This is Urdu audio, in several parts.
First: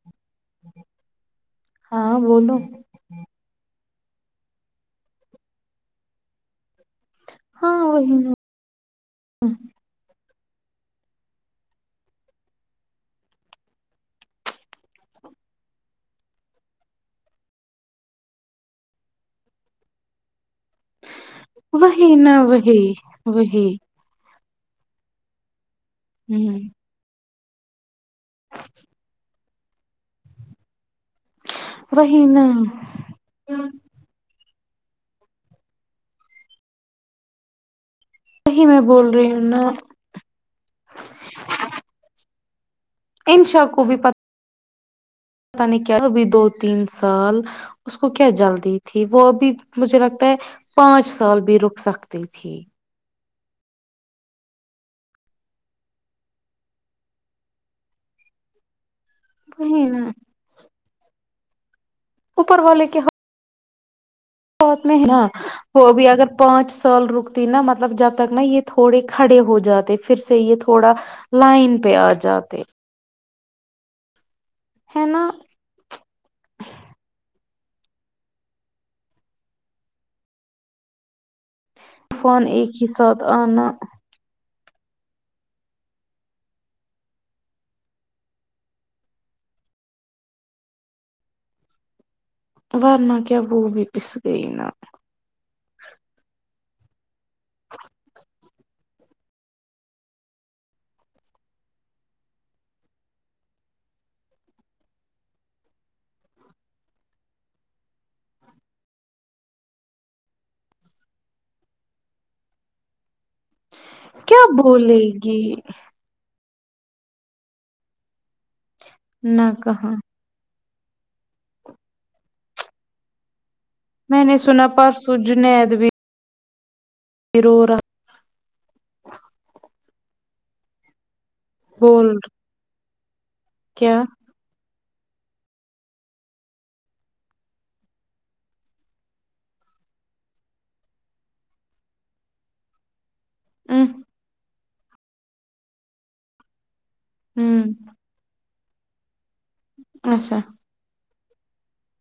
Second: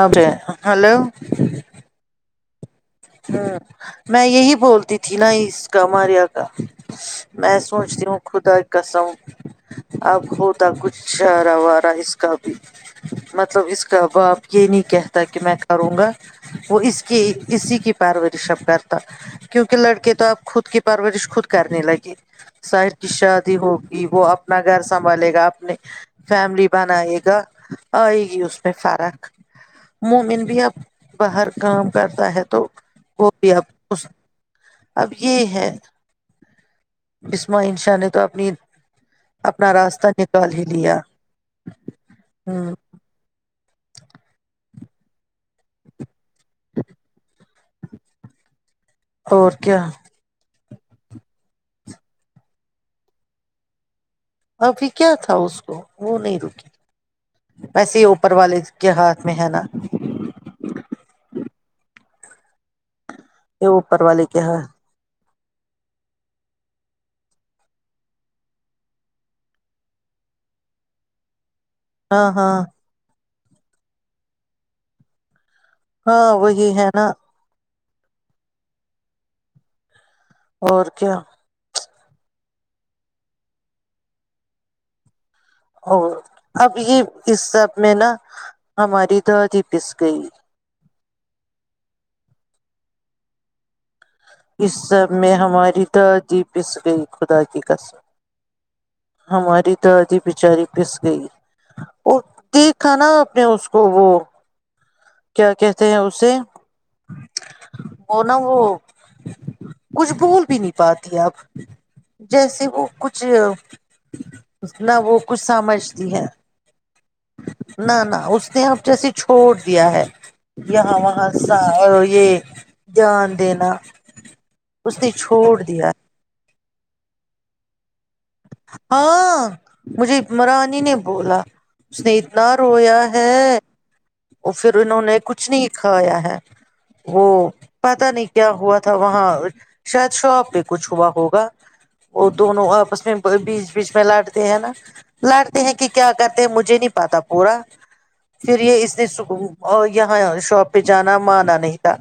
اب ہلو ہاں بولو ہاں میں یہی بولتی تھی نا اس کا ماریا کا میں ہاں سوچتی وہی ہوں نا خدا قسم اب ہوت کچھ ہارا وارا اس کا بھی مطلب اس کا باپ یہ نہیں کہتا کہ میں کروں گا وہ اس کی اسی کی پارورشب کرتا کیونکہ لڑکے تو آپ خود خود کی پرورش خود کرنے لگی وہی نا وہی ساحر کی شادی وہی ہوگی وہ ا اپنا گھر سنبھالے گا اپنے ہوں فیملی بنے گا آئے گی اس میں فرق مومن بھی اب باہر کام وہی کرتا نا ہے تو اب اب یہ ہے بسما انشا نے اپنی وہی میں بول رہی ہوں نا اپنا راستہ نکال ہی لیا ہاں شاہ کو بھی پت پتا نہیں کیا دو تین سال اس کو کیا جلدی تھی وہ اور ابھی کیا مجھے لگتا ہے پانچ سال بھی رک سکتی تھی ابھی کیا تھا اس کو وہ نہیں رکی ویسے ہی اوپر والے کے ہاتھ [unintelligible] وہی نا اوپر والے کے ہات یہ اوپر والے کے ہاتھ بہت میں ن [unintelligible] وہ ابھی اگر پانچ سال رکتی نا مطلب جب تک نا یہ تھوڑے کھڑے ہو جاتے پھر سے یہ تھوڑا لائن پے ہاں آجات ہاں ہے نا [unintelligible] ہاں وہی ہے نا اور کیا [unintelligible] طوفان ایک ہی ساتھ آنا اور اب یہ اس سب میں نا ہماری دادی پس گئی ورنا کیا وہ بی پس [unintelligible] اس سب میں ہماری دادی [unintelligible] پس گیی خدا کی کسم ہماری دادی بچاری پس گئی اور دیکھا نا آپ نے اس کو وہ کیا کہتے ہیں اسے وہ نا وہ کچھ بھول بھی نہیں پاتی اب جیسے وہ کچھ کیا کچھ نہ بولے وہ کچھ گی سمجھتی ہے [unintelligible] نہ نہ اس نے آپ [unintelligible] ج نہ چھوڑ [inaudible] دیا کہاں ہے [inaudible] یہاں وہاں س یہ جان دینا [unintelligible] میں نے سنا اس نے پرسو چھوڑ جنید بھی دیا [unintelligible] بی رو رہا [inaudible] ہاں مجھے عمرانی نے بولا [unintelligible] اس بول نے اتنا رویا [unintelligible] کیا [inaudible] اور پھر انہوں نے کچھ نہیں کھایا ہے وہ پتا نہیں کیا ہوا تھا وہاں شاید شاپ پہ کچھ ہوا ہوگا وہ دونوں ا [unintelligible] اسنے [inaudible] بیچ ہوں بیچ میں لٹتے ہیں نا [unintelligible] لڑتے ہیں کہ کیا کرتے ہیں مجھے نہیں [unintelligible] پتاہ پورا ہوں [inaudible] پھر یہ اسنے د سک [unintelligible] اور یہاں اچھا شاپ پہ جانا [unintelligible] مانا نہیں تھا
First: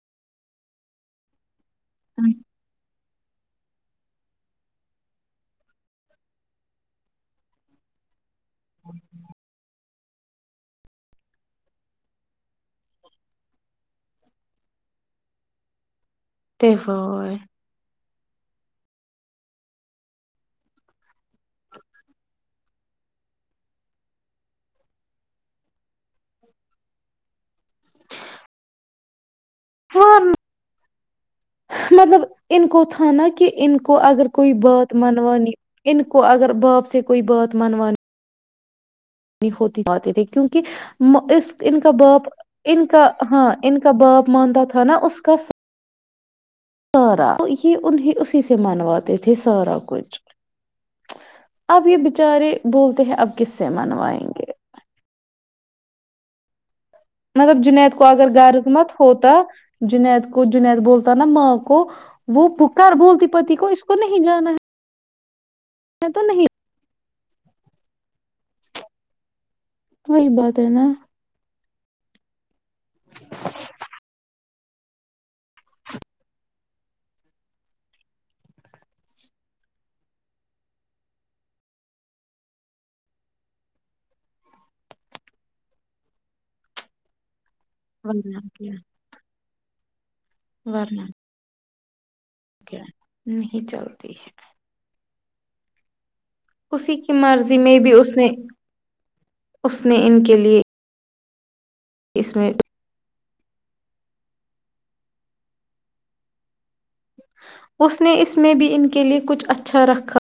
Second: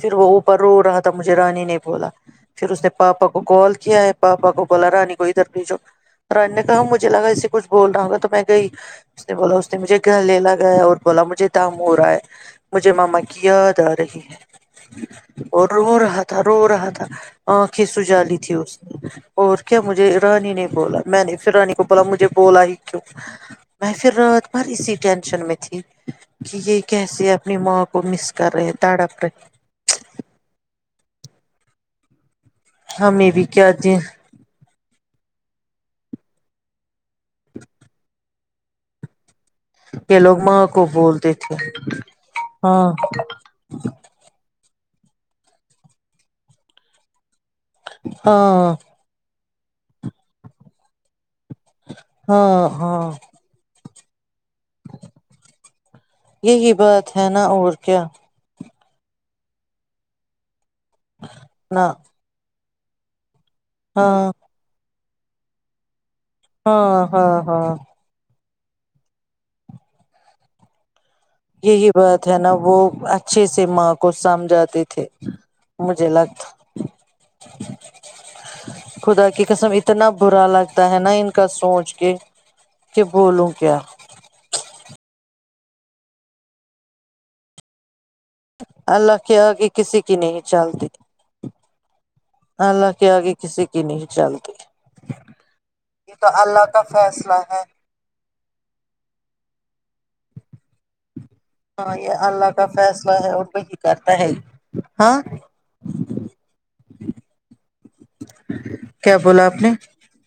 پھر وہ اوپر رو رہا تھا مجھے رانی نے [unintelligible] وہا پھر اس نے [unintelligible] پاپا کو کال کیا ہے پاپا کو بلا رانی [unintelligible] کو ادھر بیجو رانی نے کہا مجھے لگا اسے کھ بول رہا ہوگا تو میں [unintelligible] گئی اس نے بولا اس نے مجھے [unintelligible] گ لے لگیا اور بولا مجھے دام ہو رہا ہے مجھے ماما کی یاد آ رہی ہے اور رو رہا [inaudible] تھا رو رہا تھا ا کس [inaudible] سجالی تھی اس اور کیا مجھے [inaudible] ج رہنی نہیں بولت [inaudible] میں نے پھر رانی کو بلا مجھے بول آئی [inaudible] میں پھر رات بھر اسی ٹینشن میں تھی کہ یہ کیسے اپنی ماں کو مس کر رہے تڑپ رہے [unintelligible] ہاں مطلب [inaudible] ان کو تھا نا ہمیں بھی کہ کیا ان دن کو اگر کوئی بات [inaudible] منوانی ان کو اگر باپ سے کوئی بات منوانی [inaudible] ہوتی جاتی یہ تھی لوگ کیونکہ ماں کو بولتے اس تھے ان کا باپ ان ہاں کا ہاں ان کا باپ مانتا [inaudible] تھا نا اس کا [inaudible] سارا [inaudible] یہ انیں اسی سے ہاں منواتے تھے [inaudible] سارا کچھ اب یہ بچارے ہاں بولتے ہاں ہیں اب کس سے منوائائےیں یہی بات ہے نا مطلب اور جنید کیا کووغگر غض مت ہوتا جنید کو جد بولتا نا ماں کو نہ وہ بک کرھر بولتی پتی کو اس کو نہیں ہاں جانا ہے میں تو نہیں [inaudible] ہاں ہاں ہاں وہی بات ہے نا یہی بات ہے نا وہ اچھے سے ماں کو سمجھاتے تھے مجھے لگتا خدا کی قسم اتنا برا لگتا ہے نا ان کا سوچ کے کہ بولوں کیا ورنہ کیا اللہ کیا آ کہے کسی کی نہیں چلتی ورنہ کیا اللہ کہ آگے کسی کی نہیں چلتی یہ تو اللہ کا اسی کی فیصلہ مرضی ہے میں بھی اس نے اس نے ان کے لیے ہاں یہ اس اللہ میں کا فیصلہ ہے اور کرتا ہے ہاں اس نے اس میں بھی ان کے کیا لیے کچھ بولا آپ نے اچھا رکھا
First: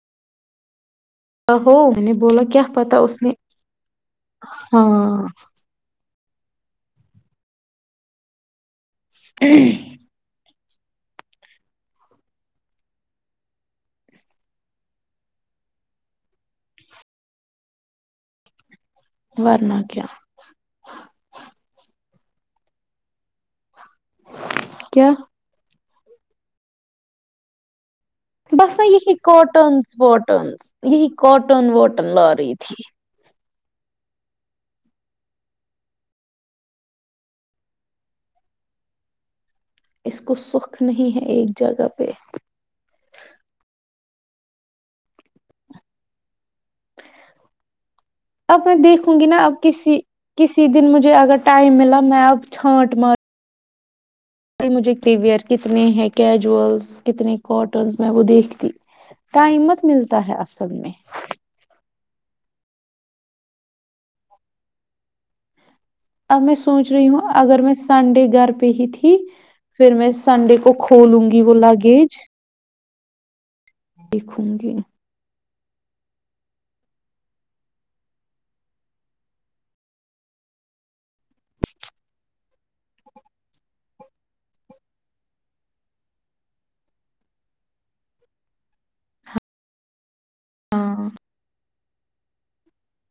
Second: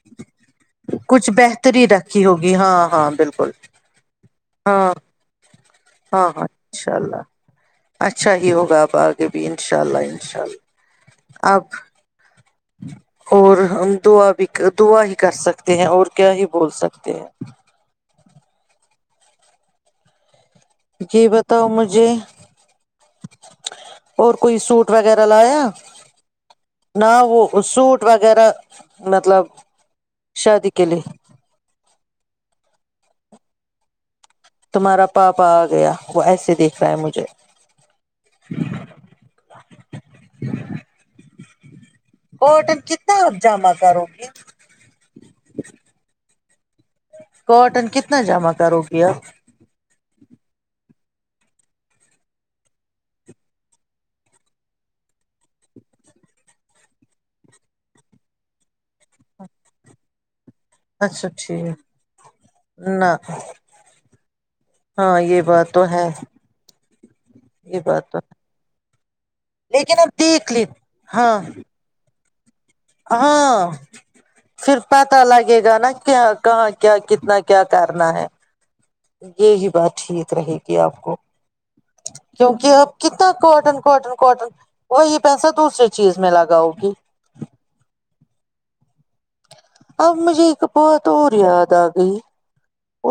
کچھ ہو بہتری میں نے رکھی بولا ہوگی کیا ہاں پتا ہاں اس نے بالکل ہاں ہاں ہاں اشاء اللہ اچھا ہی ہوگا آپ ب آگے بھی ان شاء اللہ ان شاء اللہ اب اور ہم دعا بھی دعا ہی کر سکتے ہیں اور کیا ہی بول سکتے ہیں ورنہ کیا جی بتاؤ مجھے اور کوئی سوٹ کیا وغیرہ لایا نا وہ سوٹ وغیرہ بس ن یہ مطلب کاٹنز واٹنز شادی کے لیے یہ کاٹن واٹن لار رہی تھی تمہارا پاپا آ گیا وہ ایسے دیکھ رہا ہے مجھے اس کو سخ نہیں ہے ایک جگہ پہ کاٹن کتنا اب جمع کرو گی کاٹن کتنا جمع اب میں کرو گیا دیکھوں گی نا اب کسی کسی دن مجھے اگر ٹائم ملا میں اب چھانٹ مار مجھے کلیئر کتنے ہیں کیجولس کتنے کاٹنس میں وہ دیکھتی ٹائمت ملتا ہے اصل میں اچھا ٹھیک ہے نہ ہاں یہ بات تو ہے اب میں سوچ رہی ہوں اگر میں یہ بات تو سنڈے گھر پہ ہی تھی [inaudible] ہے پھر لیکن اب میں دیکھ سنڈے لی کو کھولوں ہاں گی وہ لاگیج ہاں دیکھوں [inaudible] گی شرپا تو الگ لے گا نا کیا کہاں کیا کتنا کیا کرنا ہے یہی بات ٹھیک رہے گی آپ کو کیونکہ آپ کتنا کاٹن کاٹن کاٹن وہی پیسہ دوسری چیز میں لگاؤ گی اب مجھے ایک بہت ہاں اور یاد آ گئی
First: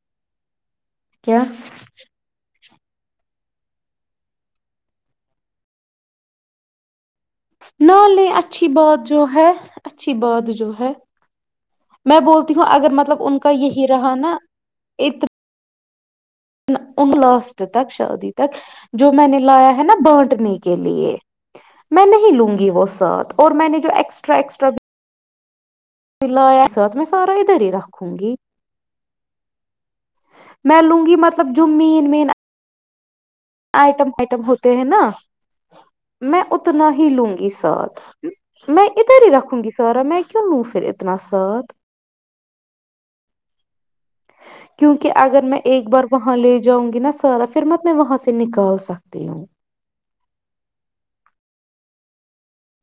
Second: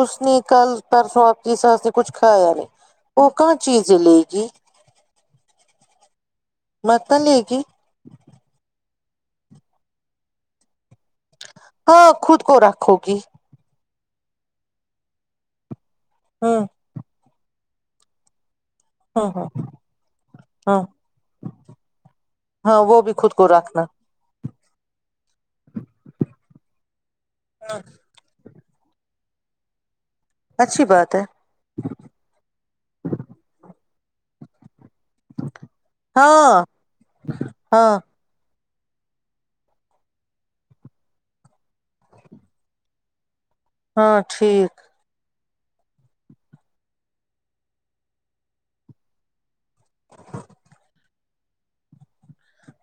اس نے کل پرسوں آپ کیا کی سانس نے کچھ کھایا نہیں وہ ک چیز لے گی م نہ لے اچھی بات جو ہے اچھی بات جو ہے ہاں میں خود بولتی کو ہوں اگر رکھو گی مطلب ان کا یہی ہی رہا نا اتنا ہوں انگ لاسٹ تک شعودی تک جو میں ہاں نے ہاں لایا ہے نا بانٹنے کے ہاں لیے میں نہیں لوں گی ہاں وہ بھی خود ساتھ کو اور میں نے رکھنا جو ایکسٹرا ایکسٹ تب پ لیا ساتھ میں سارا ادھر ہی رکھوں گی میں اچھی لوں بات گی ہے مطلب جو مین مین آئٹم آئٹم ہو ہیں نا میں ہاں اتنا ہی لوں گی ہاں ساتھ میں ادھر ہی رکھوں گی سارا میں کیوں لوں پھر اتنا ساتھ ہاں ٹھیک کیونکہ اگر میں ایک بار وہاں لے جاؤں گی نا سارا پھر مت میں وہاں سے نکال سکتی ہوں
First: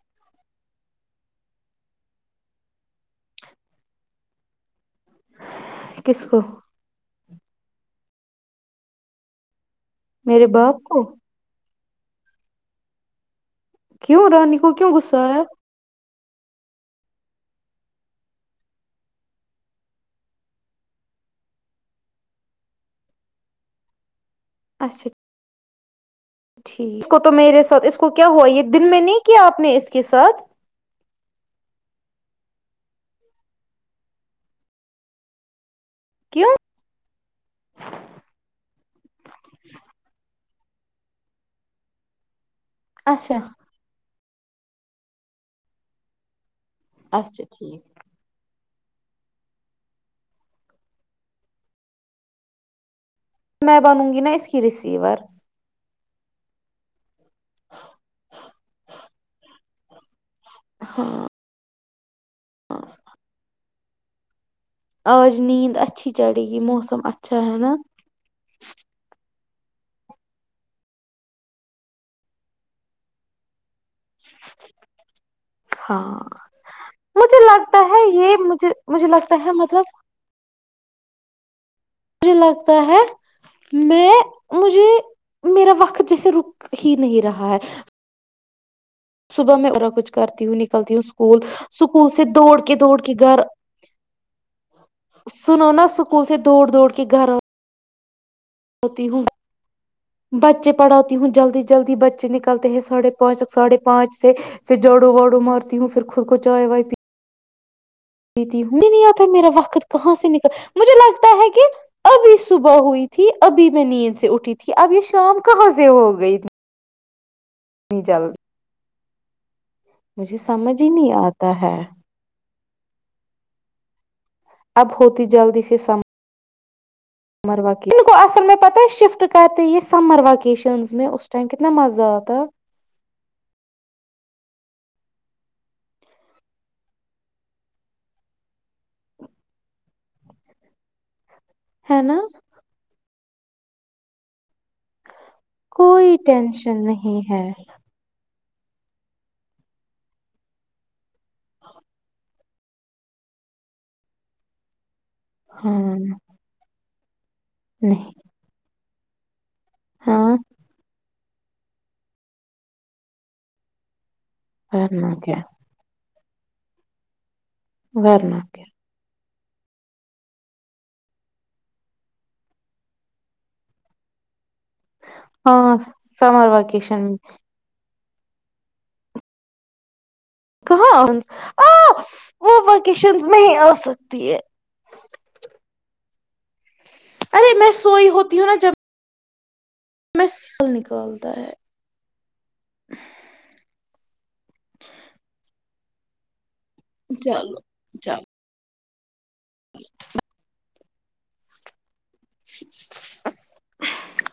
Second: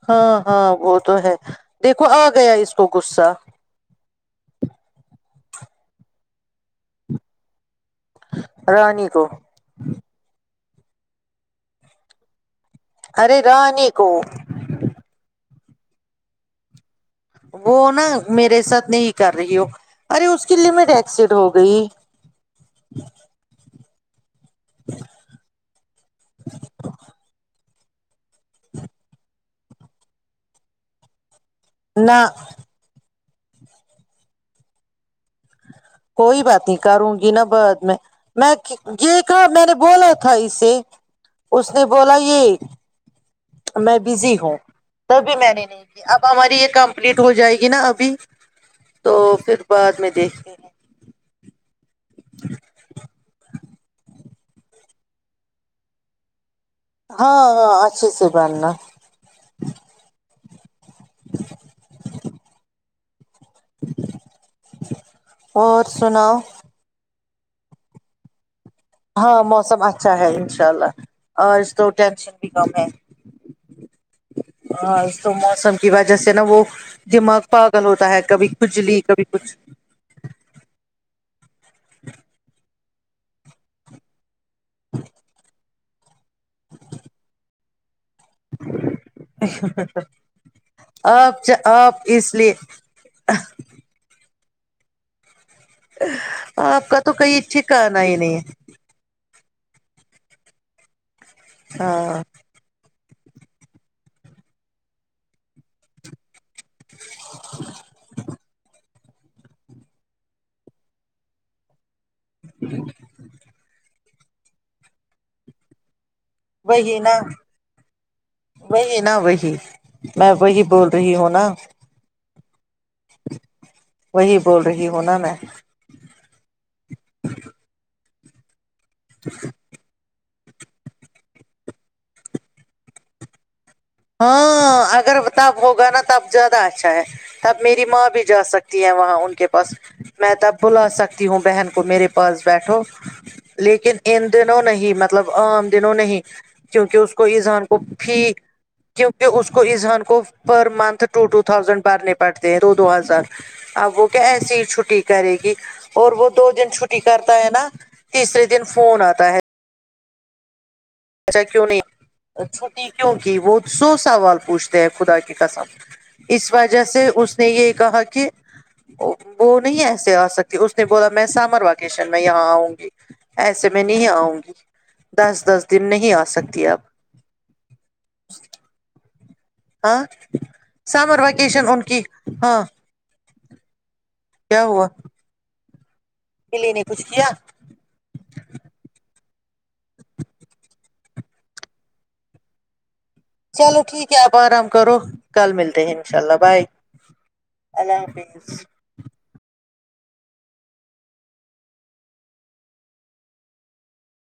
ہاں ہاں وہ تو ہے دیکھو آ گیا اس کو غصہ کس کو رانی کو میرے باپ کو ارے رانی کو کیوں رانی کو کیوں گغصہ ہے وہ نا میرے ساتھ نہیں کر رہی ہو ارے اس کی لمٹ ایکسیڈ ہو گئی [inaudible] ٹھیک اس کو تو میرے اس کیا ہوا یہ دن میں نہیں کہ آپ اپ نے اس کے ساتھ نہ کوئی کیوں بات نہیں کروں گی نا بد میں میں یہ کہا میں نے بولا تھا اس سے اس نے بولا یہ اچھا میں بزی ہ ت بھی میں نے نہیں اب ہماری یہ کمپلیٹ ہو اچھا جائے گی نا ٹھیک ابھی تو پھر بعد میں دیکھ کے [inaudible] میں بنوں گی نا اس کی ریسیور ہاں ہاں اچھے سے بہننا [inaudible] ڑفقکوو آج نیند اور اچھی سناؤ چڑے گی موسم اا اچھا ہے نا ہاں موسم اچھا ہے ان شاء اللہ اور اس تو ٹینشن بھی کم ہے ہاں تو موسم کی وجہ ہاں سے نا وہ مجھے دماغ لگتا پاگل ہوتا ہے یہ کبھی مجھے کجلی مجھے کبھی لگتا کچھ ہے مطلب س ہے میں مجھے میرا وقت جسے رک ہی نہیں رہا ہے صبح میں اورا کچھ کرتی ہوں نکلتی ہوں اسکول آپ آپ اسکول سے اس لیے دوڑ کے دوڑ کے گھر ف [unintelligible] سنو نا اسکول سے دوڑ دوڑ کے گھر آ نہیں نہیں ہے بچے پڑھا ہوں جلدی جلدی ہاں بچے نکلتے ہیں ساڑے پانچ تک ساھے پانچ سے پھر جاڑو واڑو مارتی ہوں پھر خود کو کچائے وتی تی میں نہیں آتا میرا وقت کہاں سے نکل مجھے لگتا ہے کہں ابھی صبح ہوئی تھی ابھی میں نید اٹھی تھی اب یہ شام کہاں سے ہوگ وہگینا ہ نہیں جل نہا ہو وہ ہی میں وہی بول ہی نہیں رہی ہوں نا آتا ہے [inaudible] اب رہی ہوں نا ہوتی میں جلدی سے سم آسم میں پتا شفٹ کرتے یہ سمر وقتہ وکیشن میں اس ٹائم کتنا مزہ آتا ہاں اگر تب ہوگا نا تب زیادہ اچھا ہے تب میری ماں بھی جا سکتی ہے وہاں ان کے پاس میں تب بلا سک تی ہوں بہن کو ہے میرے نا پاس بیٹھو لیکن ان دنوں نہیں مطب مطلب عام دنوں کوئی نہیں ٹینشن کیونکہ اس نہیں کو ہے ایذان کو بھی کیونکہ اس کو اذہان کو per month two two thousand بھرنے پڑتے ہیں دو دو ہزار اب وہ کیا ایسی ہی چھٹی کرے گی ہاں اور وہ دو دن چھٹی کر [unintelligible] ہے نا نہیں تیسرے دن فون آتا ہے ہاں اچھا کیوں نہیں چھٹی کیوں کی وہ سو سوال پوچھتے ہیں ورنہ خدا کی کیا قسم اس وجہ سے اس اسیکا کہ ورنہ کیا [unintelligible] وہ نہیں ایسے آ سکتی اس نے بولا میں سمر ویکیشن میں یہاں آؤں گی ایسے میں نہیں آؤں گی دس دس ہاں دن نہیں آ سمر سکتی اب وکیشن [inaudible] ہ کہاں وہ ہاں وکیشن میں ہیی سک کیا ہوا بلی نے کچھ کیا ارے میں سوئی ہوتی ہوں نا جب مسل نکالتا ہے چلو ٹھیک ہے آپ آرام کرو کل ملتے ہیں ان شاء اللہ بھائے چلو اللہ چلو حافظ [unintelligible] [inaudible]